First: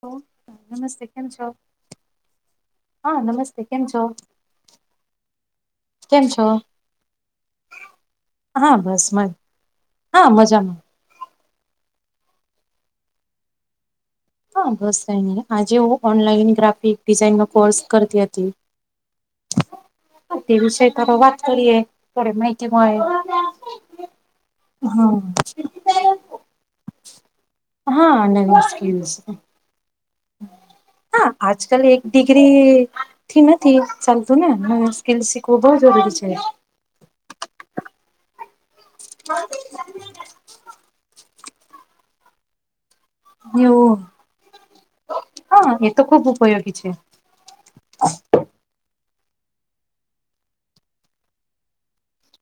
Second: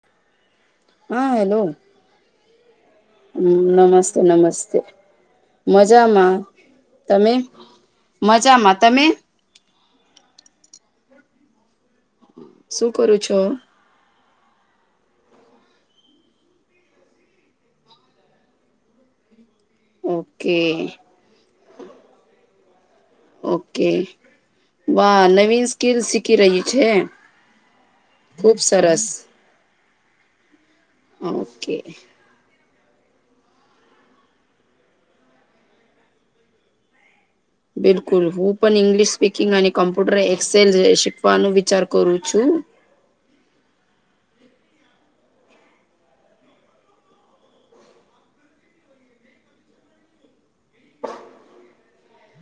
હ નમસ્તે કેમ છો. હા નમસ્તે હમ કેમ છો નમસ્તે નમસ્તે. કેમ મજામાં છો તમે મજામાં હા તમે. બસ મ હા મજામાં. શું કરું છો. હા બસ કઈ નઈ આજે હું ઓનલાઈન ગ્રાફિક ડિઝાઇન નો કોર્સ કરતી હતી. તે ઓકે વિષય વાત કરીએ થોડી માહિતી મળે. ઓકે હા વા નવીન સ્કીલ શીખી રહી છે. હા ખુબ નવી સરસ સ્કીલસ હા આજ ઓકે કલ એક દી. દીરી થી નથી ચાલતું ને સ્કીલ શીખવું બઉ જરૂરી છે. બિલકુલ હું પણ ઈગ્લિશ સ્પીકિંગ અને કમ્પ્યુટર એ. સેલરે શીખવાનું વિચાર કરું છું. એવુ હા એ તો ખુબ ઉપયોગી છે.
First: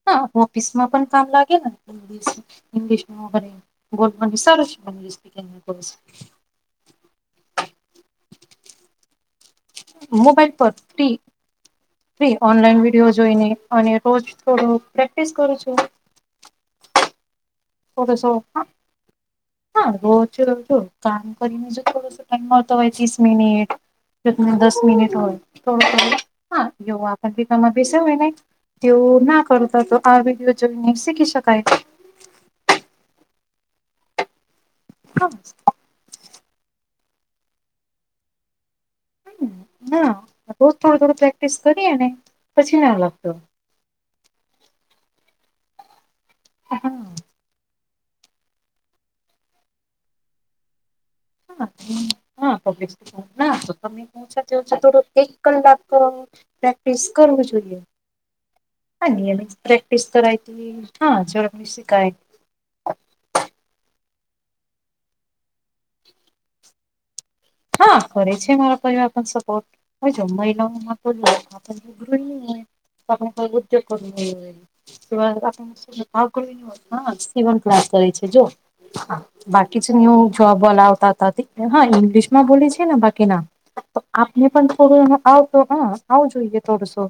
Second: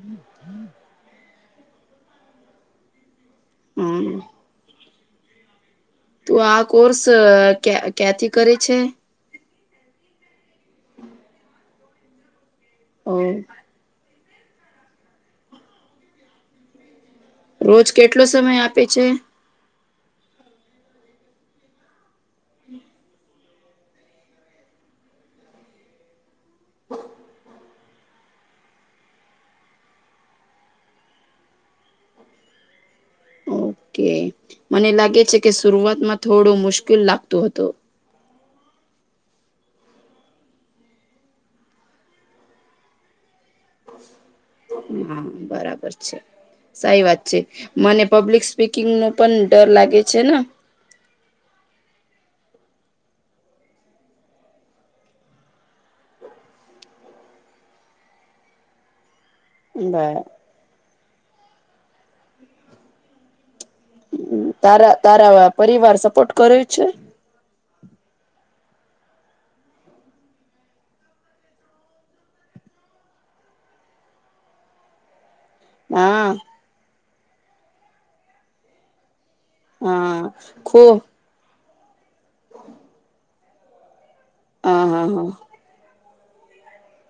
હા ઓફિસ માં પણ કામ લાગે ને ઈંગ્લીશ ઇંગ્લિશમાં વગેરે. હમ [unintelligible] તો આ કોર્સ ક્યાંથી કરે છે. મોબાઈલ પરથી. ફ્રી ઓનલાઈન વિડીયો જોઈને અને રોજ થોડો પ્રેક્ટિસ કરું છું. રોજ કેટલો થોડોસો હ સમય આપે છે હા રોજ રોજ કામ કરીનેજ થોડસો. આવતો હોય ત્રીસ મિનિટ જો ત દસ મિનિટ હોય તોડ. હા જો આપ [unintelligible] [unintelligible] તેઓ ના કરતા તો આ વિડીયો જોઈને શીખી શકાય. ઓકે મને લાગે હા છે કે શરૂઆતમાં થોડું મુશ્કેલ લાગતું હતું. ના રોજ થોડું થોડું પ્રેક્ટિસ કરીએ ને પછી ના લખતો. હા બરાબર છે હા સારી વાત છે. મને પબ્લિક સ્પીકિંગનું પણ ડર લાગે છે ને. [unintelligible] એક કલાક પ્રેક્ટિસ કરવું જોઈએ નિયમિત પ્રેક્ટિસ બા કરાય હતી હા જલ્દી શિકાય. તારા તારા પરિવાર સપોર્ટ કરે છે? હા કરે છે મારા પરિવાર પણ સપોર્ટ. હા, જો મહિલાઓમાં તો આપઈ [unintelligible] હોય આપણે કોઈ ઉદ્યોગ કરવો ન હા હોય. [unintelligible] સીવન ક્લાસ કરે છે જો બાકી જ ન્યુ હા જોબ ઓલા ખૂબ આવતા હતા હા ઈંગ્લિશ માં બોલી છે ને બાકી ના. આપને પણ હા હા થોડું હા આવતો હા આવું જોઈએ થોડુંશું.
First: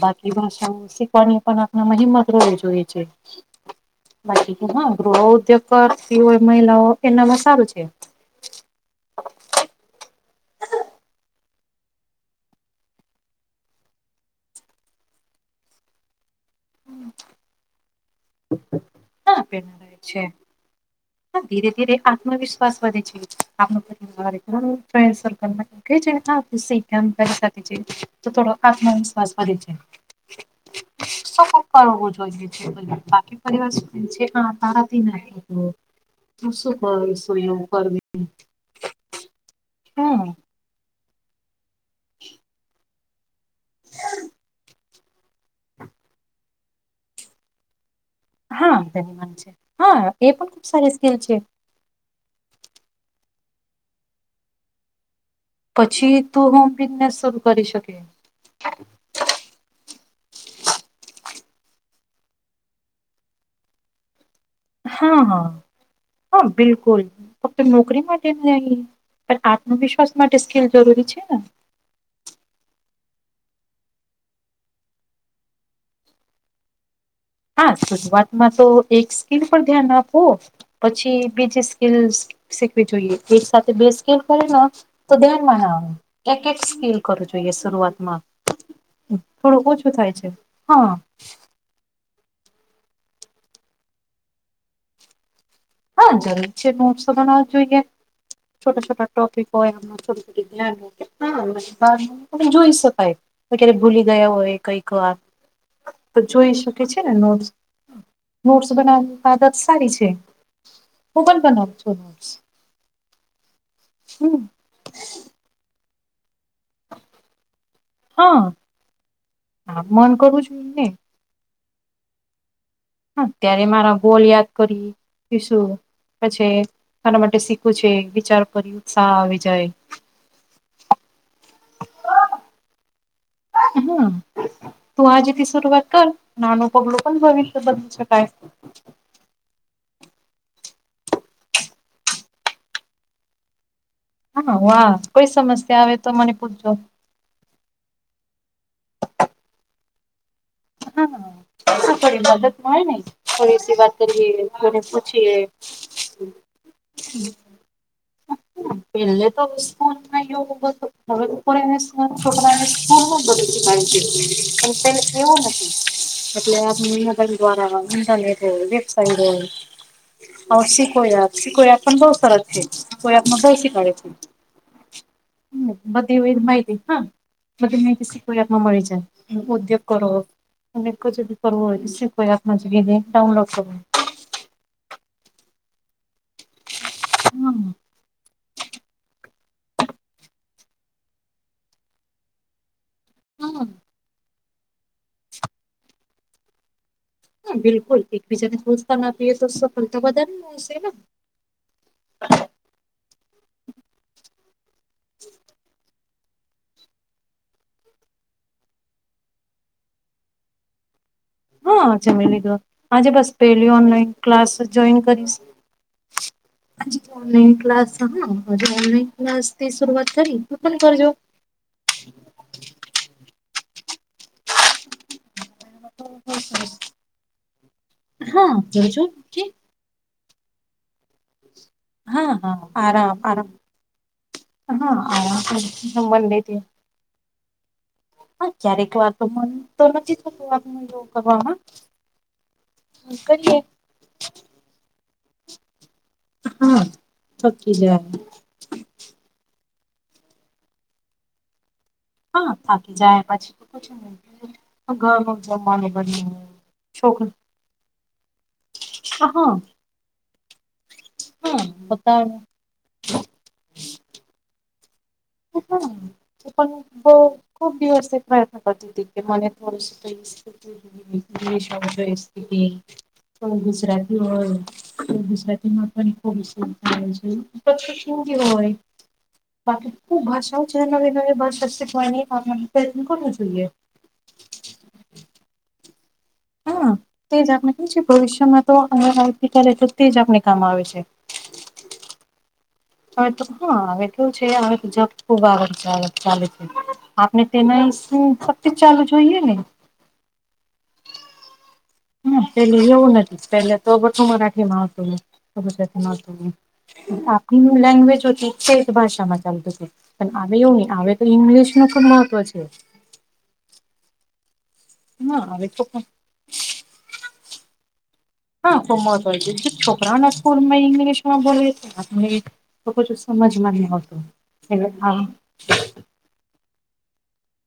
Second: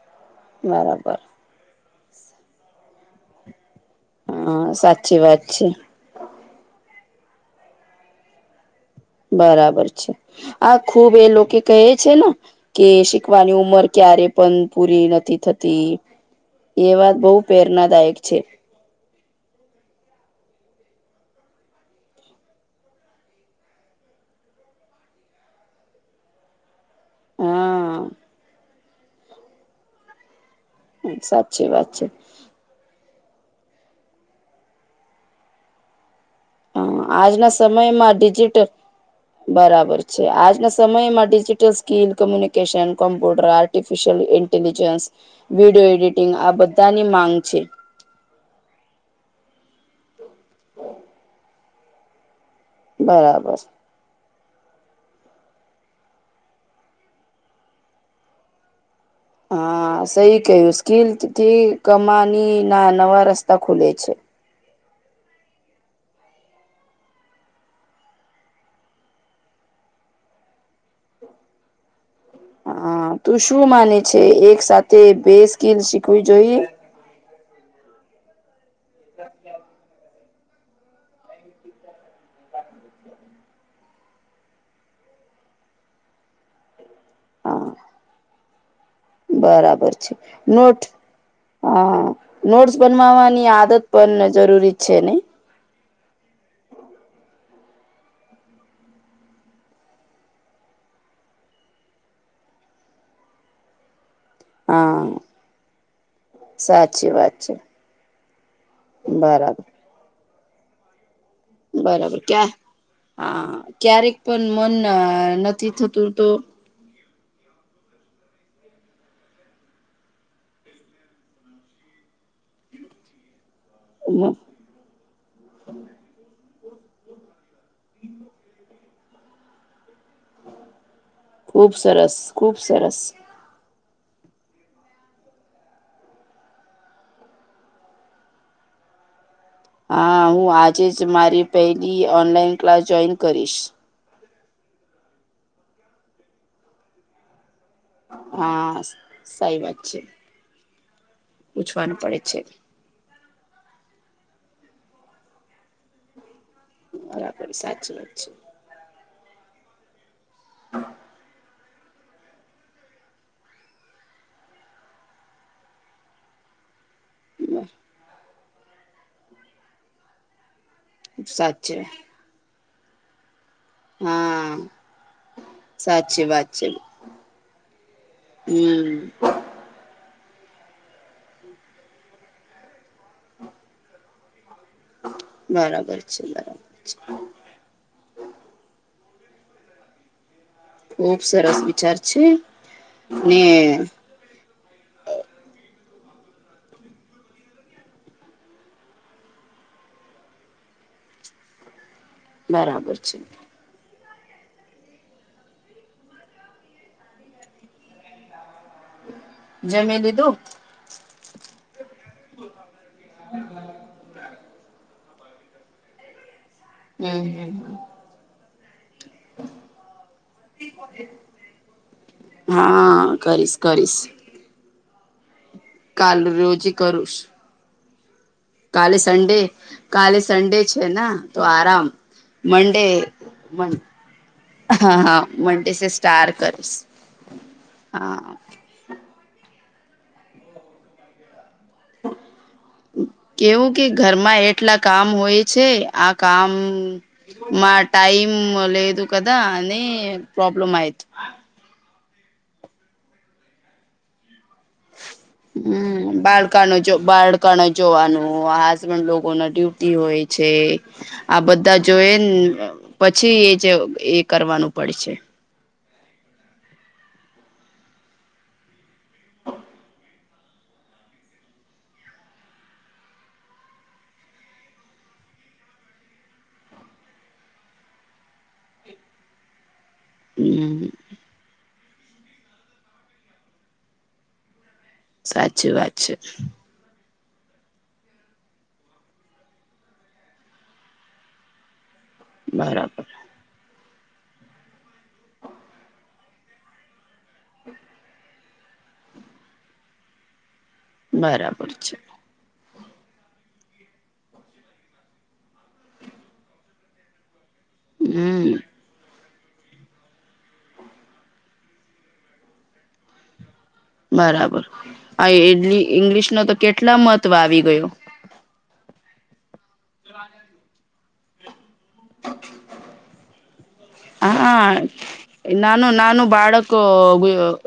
બાકી [unintelligible] બરાબર શીખવાની પણ આપ હિંમત રહેવી જોઈએ છે. હા બાકીમાં ગૃહ સાચી વાત ઉદ્યોગ છે કરતી હોય મહિલાઓ એનામાં સારું છે. બરાબર છે. આ ખુબ એ લોકો કહે છે ને કે શીખવાની ઉમર ક્યારે પણ પુરી નથી થતી. એ વાત બહુ પ્રેરણાદાયક છે. રહે છે ધીરે ધીરે આત્મવિશ્વાસ વધે છે આપ [inaudible] કામ કરી શકી હા છે તો થોડો આત્મવિશ્વાસ વધે છે. શું સાચી વાત છે કરવું જોઈએ છે બાકી પરિવાર જેમા માંરાથી [unintelligible] હા, આજના સમયમાં ડિજિટલ બરાબર છે હમ આજના સમયમાં digital skill communication computer artificial intelligence video editing આ બધાની માંગ છે. હા ધન માન છે હા એ પણ ખુબ સારી સ્કીલ છે. બરાબર. પછી તું હોમ બિઝનેસ શરૂ કરી શકે. હા સઈ કયું સ્કીલ થી કમાની ના નવા રસ્તા ખુલે છે. હા, હા, હા બિલકુલ ફક્ત નોકરી માટે [unintelligible] પણ આત્મવિશ્વાસ માટે સ્કીલ જરૂરી છે ને. હા તું શું માને છે એક સાથે બે સ્કીલ શીખવી જોઈએ. હા શરૂઆતમાં તો એક સ્કીલ પર ધ્યાન આપો પછી બીજી સ્કીલ શીખવી જોઈએ એક સાથે બે સ્કીલ કરેને તો ધ્યાન માણ એક એક સ્કીલ કરું જોઈએ હા શરૂઆતમાં થોડું બરાબર ઓછું થાય છે નોટ હા. હા નોટ્સ બનવાવાની આદત પણ જરૂરી છે નહીં. હા જરૂર છે નોટ્સ બનાવો જોઈએ. છોટા છોટ ટોપિક હોય [unintelligible] હા જોઈ શકાય. ક્યારેક ભૂલી ગયા હોય કઈક હા વાર તો જોઈ શકે છે ને સાચી વાત નોટ્સ. છે નોટ્સ બનાવવાની આદત બરાબર સારી છે હું પણ બનાવું છું બરાબર નોટ્સ. ક્યાં હા ક્યારેક હમ પણ મન નથી થતું તો હા આમ મન કરું જોઈએ અત્યારે મારા ગોલ યાદ કરીશું પછી મારા માટે છે વિચાર પર ઉત્સાહ આવી જાય. ખુબ સરસ, ખુબ સરસ. હમ તું આજેથી સુરઆત કર નાનું પગડું પણ ભવિષ્ય બદલ શકાય. હા હું આજે જ મારી પેલી ઓનલાઈન ક્લાસ જોઈન કરીશ. હા વાહ કોઈ સમસ્યા આવે તો મને પૂછજો હા સહી વાત છે. હા. પૂછવાનું પડે છે હોય નહી થોડી સી વાત કરીએ કોને પૂછીએ. બરાબર સાચી વાત છે. પેલે તો મિશકોલ મારયો હતો હવે ઉપર આવેશ. હ છોકરાને સ્કૂલમાં [unintelligible] પણ તેને એવું નથી એટલે આપનીદલ દ્વારાંધા નહી થ પહેલે ઓશિકોયા શિકોયા સાચી પણ બહુ સર છે. કોઈ આપમાં બે શી કાડે હા બધી સાચી એ એ વાત છે માહિતી હા. મ માહીરકમાં મળી હમ જાય ઉદ્યોગ કરો અને કો જ કરો કોઈ આપ જે વિડી ડાઉનલોડ કરવો. બરાબર છે બરાબર છે. હા ખુબ સરસ વિચાર છે ને હા હ બિલકુલ એકબીજાને પોહતાન આપીએ તો સફલ તો બધા નેશે બરાબર છે. જ જમી લીધું. હા જમી લીઘો આજે બસ પેલી ઓનલાઈન ક્લાસ જોઈન કરીશ. હમ. ઓનલાન હમ ક્લાસ હા ઓનલાઈન ક્લાસ થી શરૂઆત કરી ત પણ કરજો. હા કરીશ કરીશ. કાલ રોજી કરુસ હા કાલે કરજો સન્ડે કે. કાલે સન્ડે છે તો આરામ. હા હા મંડે આરામ આરામ હા હા મંડે છે આરામ સ્ટાર મન લેતી. કરીશ હા. ક્યારેક વાતો મન તો નથી થતું વાત એવું કરવામાં. કરીએ. કેવું કે ઘરમાં એટલા કામ હોય છે આ કામ હા થકી મા જાય. ટાઈમ લદ કદા અનેની પ્રોબ્લેમ આઐ હા થાકી જાય પછી તો જમવાનું હમ બન્યું બાળકાનો છોકરી બાળકાણ જોવાનું હો હસબન્ડ લોકો હા ના હા ડ્યુટી હોય. છે આ બધા જોય બધાનું પછી એ જે એ કરવાનું પડશે. [inaudible] પણ બહ ખૂબ દિવસ એક પ્રયત્ન કરતી હતી કે મને થોડી ક [inaudible] ગુજરાતી હોય તો ગુજરાતીમાં પણ [inaudible] બાકી ખુબ ભાષાઓ છે હમ નવી નવી ભાષા કો કોનું જોઈએ. સાચી વાત છે. હા તે જ આપણે કેમ છે ભવિષ્યમાં તો અ આવતીકાલે તો તે જ આપણે કામ આવે છે. બરાબર. હવે તો [unintelligible] આપને તેના શ સક્તિજ ચાલુ જોઈએ ને બરાબર છે. હા પેલી એવું નથી પેલે તો બધું મરાઠી માં આવતું હોય આવતું હોય. આપણી લેંગ્વેજ હોતી હમ છે. ભાષામાં ચાલતું છે પણ હ એવું નહી આવે તો ઈંગ્લિશ નું પણબ મહત્વ છે. બરાબર આ હા હવે તો ઇંગ્લિશ ન તો કેટલા મહત્વ આવી ગયો. હા છોકરા ના સ્કૂલમાં ઈંગ્લિશ. હા બલો [unintelligible] છું સમાજ મને. હા નાનું નાાનુ બાળકો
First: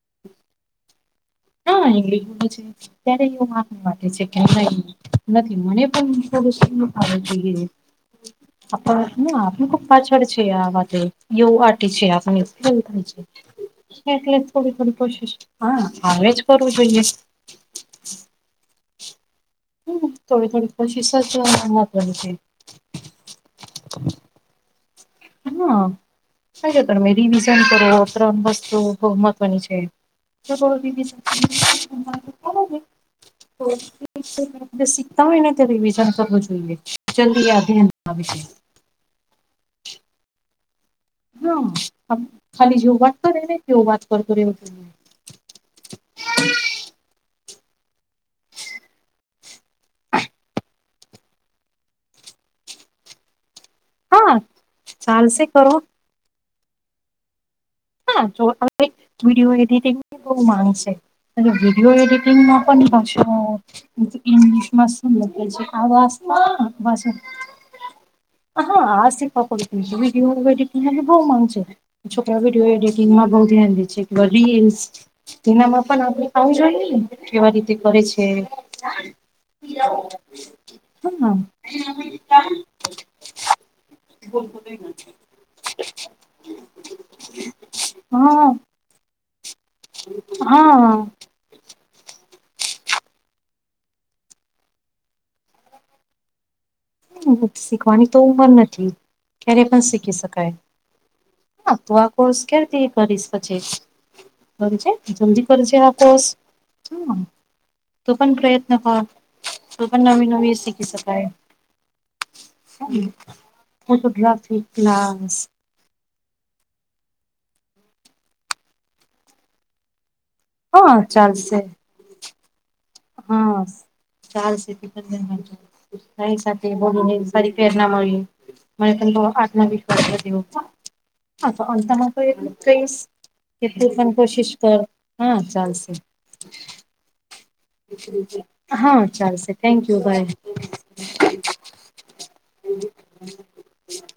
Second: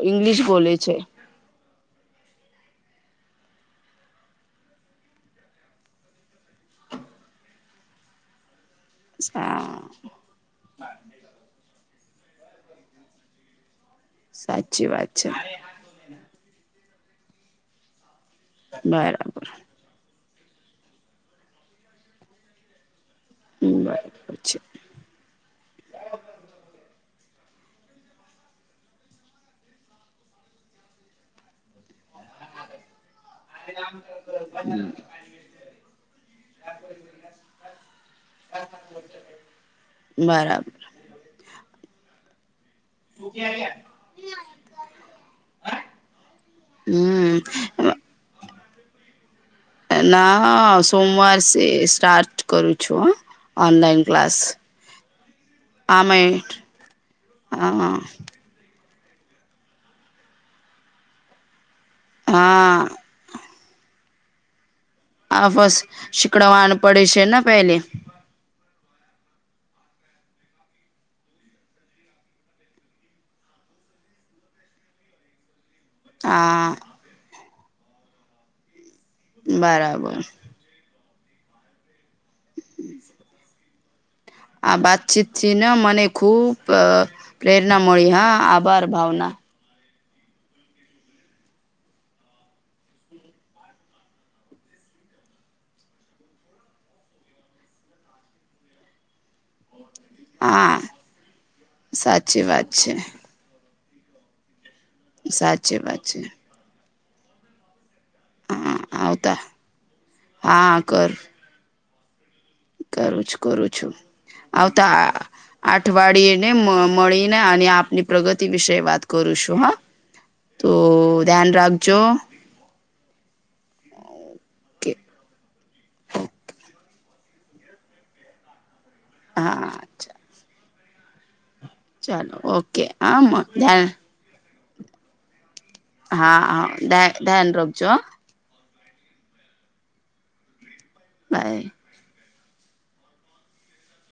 ઇંગ્લીષ બોલે છેે. [unintelligible] નથી મને પણ વસ્તુ ખબર હા જોઈ છે. [unintelligible] [unintelligible] એટલે થોડી સાચી થોડી વાત છે કોશિશ હા હ જ કરવું જોઈએ. બરાબર હમ થોડી થોડી કોશિશ [unintelligible] હ બરાબર છે. હા સા તમે રિવિઝન કરો ત્રણ વસ્તુ બ મહત્વની છે. [unintelligible] શીખતા હોય ને રિવિઝન કરવું જોઈએ જલ્દી આ ધ્યાન વિશે બરાબર હા ખાલી જે વાત કર ને તેવ વાત કરતો રહે હમ ના સોમવાર સે સ્ટાર્ટ કરું છું હ ઓનલાઈન હા ક્લાસ ચાલશે કરો આમાં હ હા જો વિડીયો એડિટીગ ની બૌ માંગશે વિડીયો એડિટિંગમાં હા પણ હ ઇગ્લિશમાં આ બસ શીકડવાનું પડે છે ને પેલે [unintelligible] હ હા આ કપડ છ હ બહું માનશે છોકરા બે એડિટંગમાં બ ધ્યાન છે કે રીલ્સ તેનામાં પણ આપ આવું હા જોઈએ કેવા રીતે કરે છે. બરાબર [unintelligible] આ વાતચીત થી ને મને ખુબ પ્રેરણા મળી હા આભાર ભાવના હ શીખવાની તો ઉંમર નથી ક્યારે પણ શીખી શક કાય હા હા તું આ કોર્સ સાચી વાત કેવીથી છે કરીશ પછી બ છે. જલ્દી કરજે સાચી આ વાત છે કોષ શ તું પણ પ્રયત્ન હા કર આવતા તું પણ નવી નવી હા શીખી કર શકાય કરું છું કરું છું ફોટોગ્રાફી આવતા ક્લાસ અઠવાડિયે ને મળીને અને આપની પ્રગતિ વિશે વાત કરું છું હા તો હા ધ્યાન ચાલશે રાખજો હા ચાલ છે. કે એ સાથે બોલીને સારી પ્રેરણા મળી. [unintelligible] હા હા તો અતમાં તો ચાલો એટલું જ ઓકે કહીશ હા કે ધ્યાન તું પણ કોશિશ કર હા ચાલશે હા હા ધન ધ્યાન રાખ હા ચાલશે થેન્ક યુ બાય. બાય.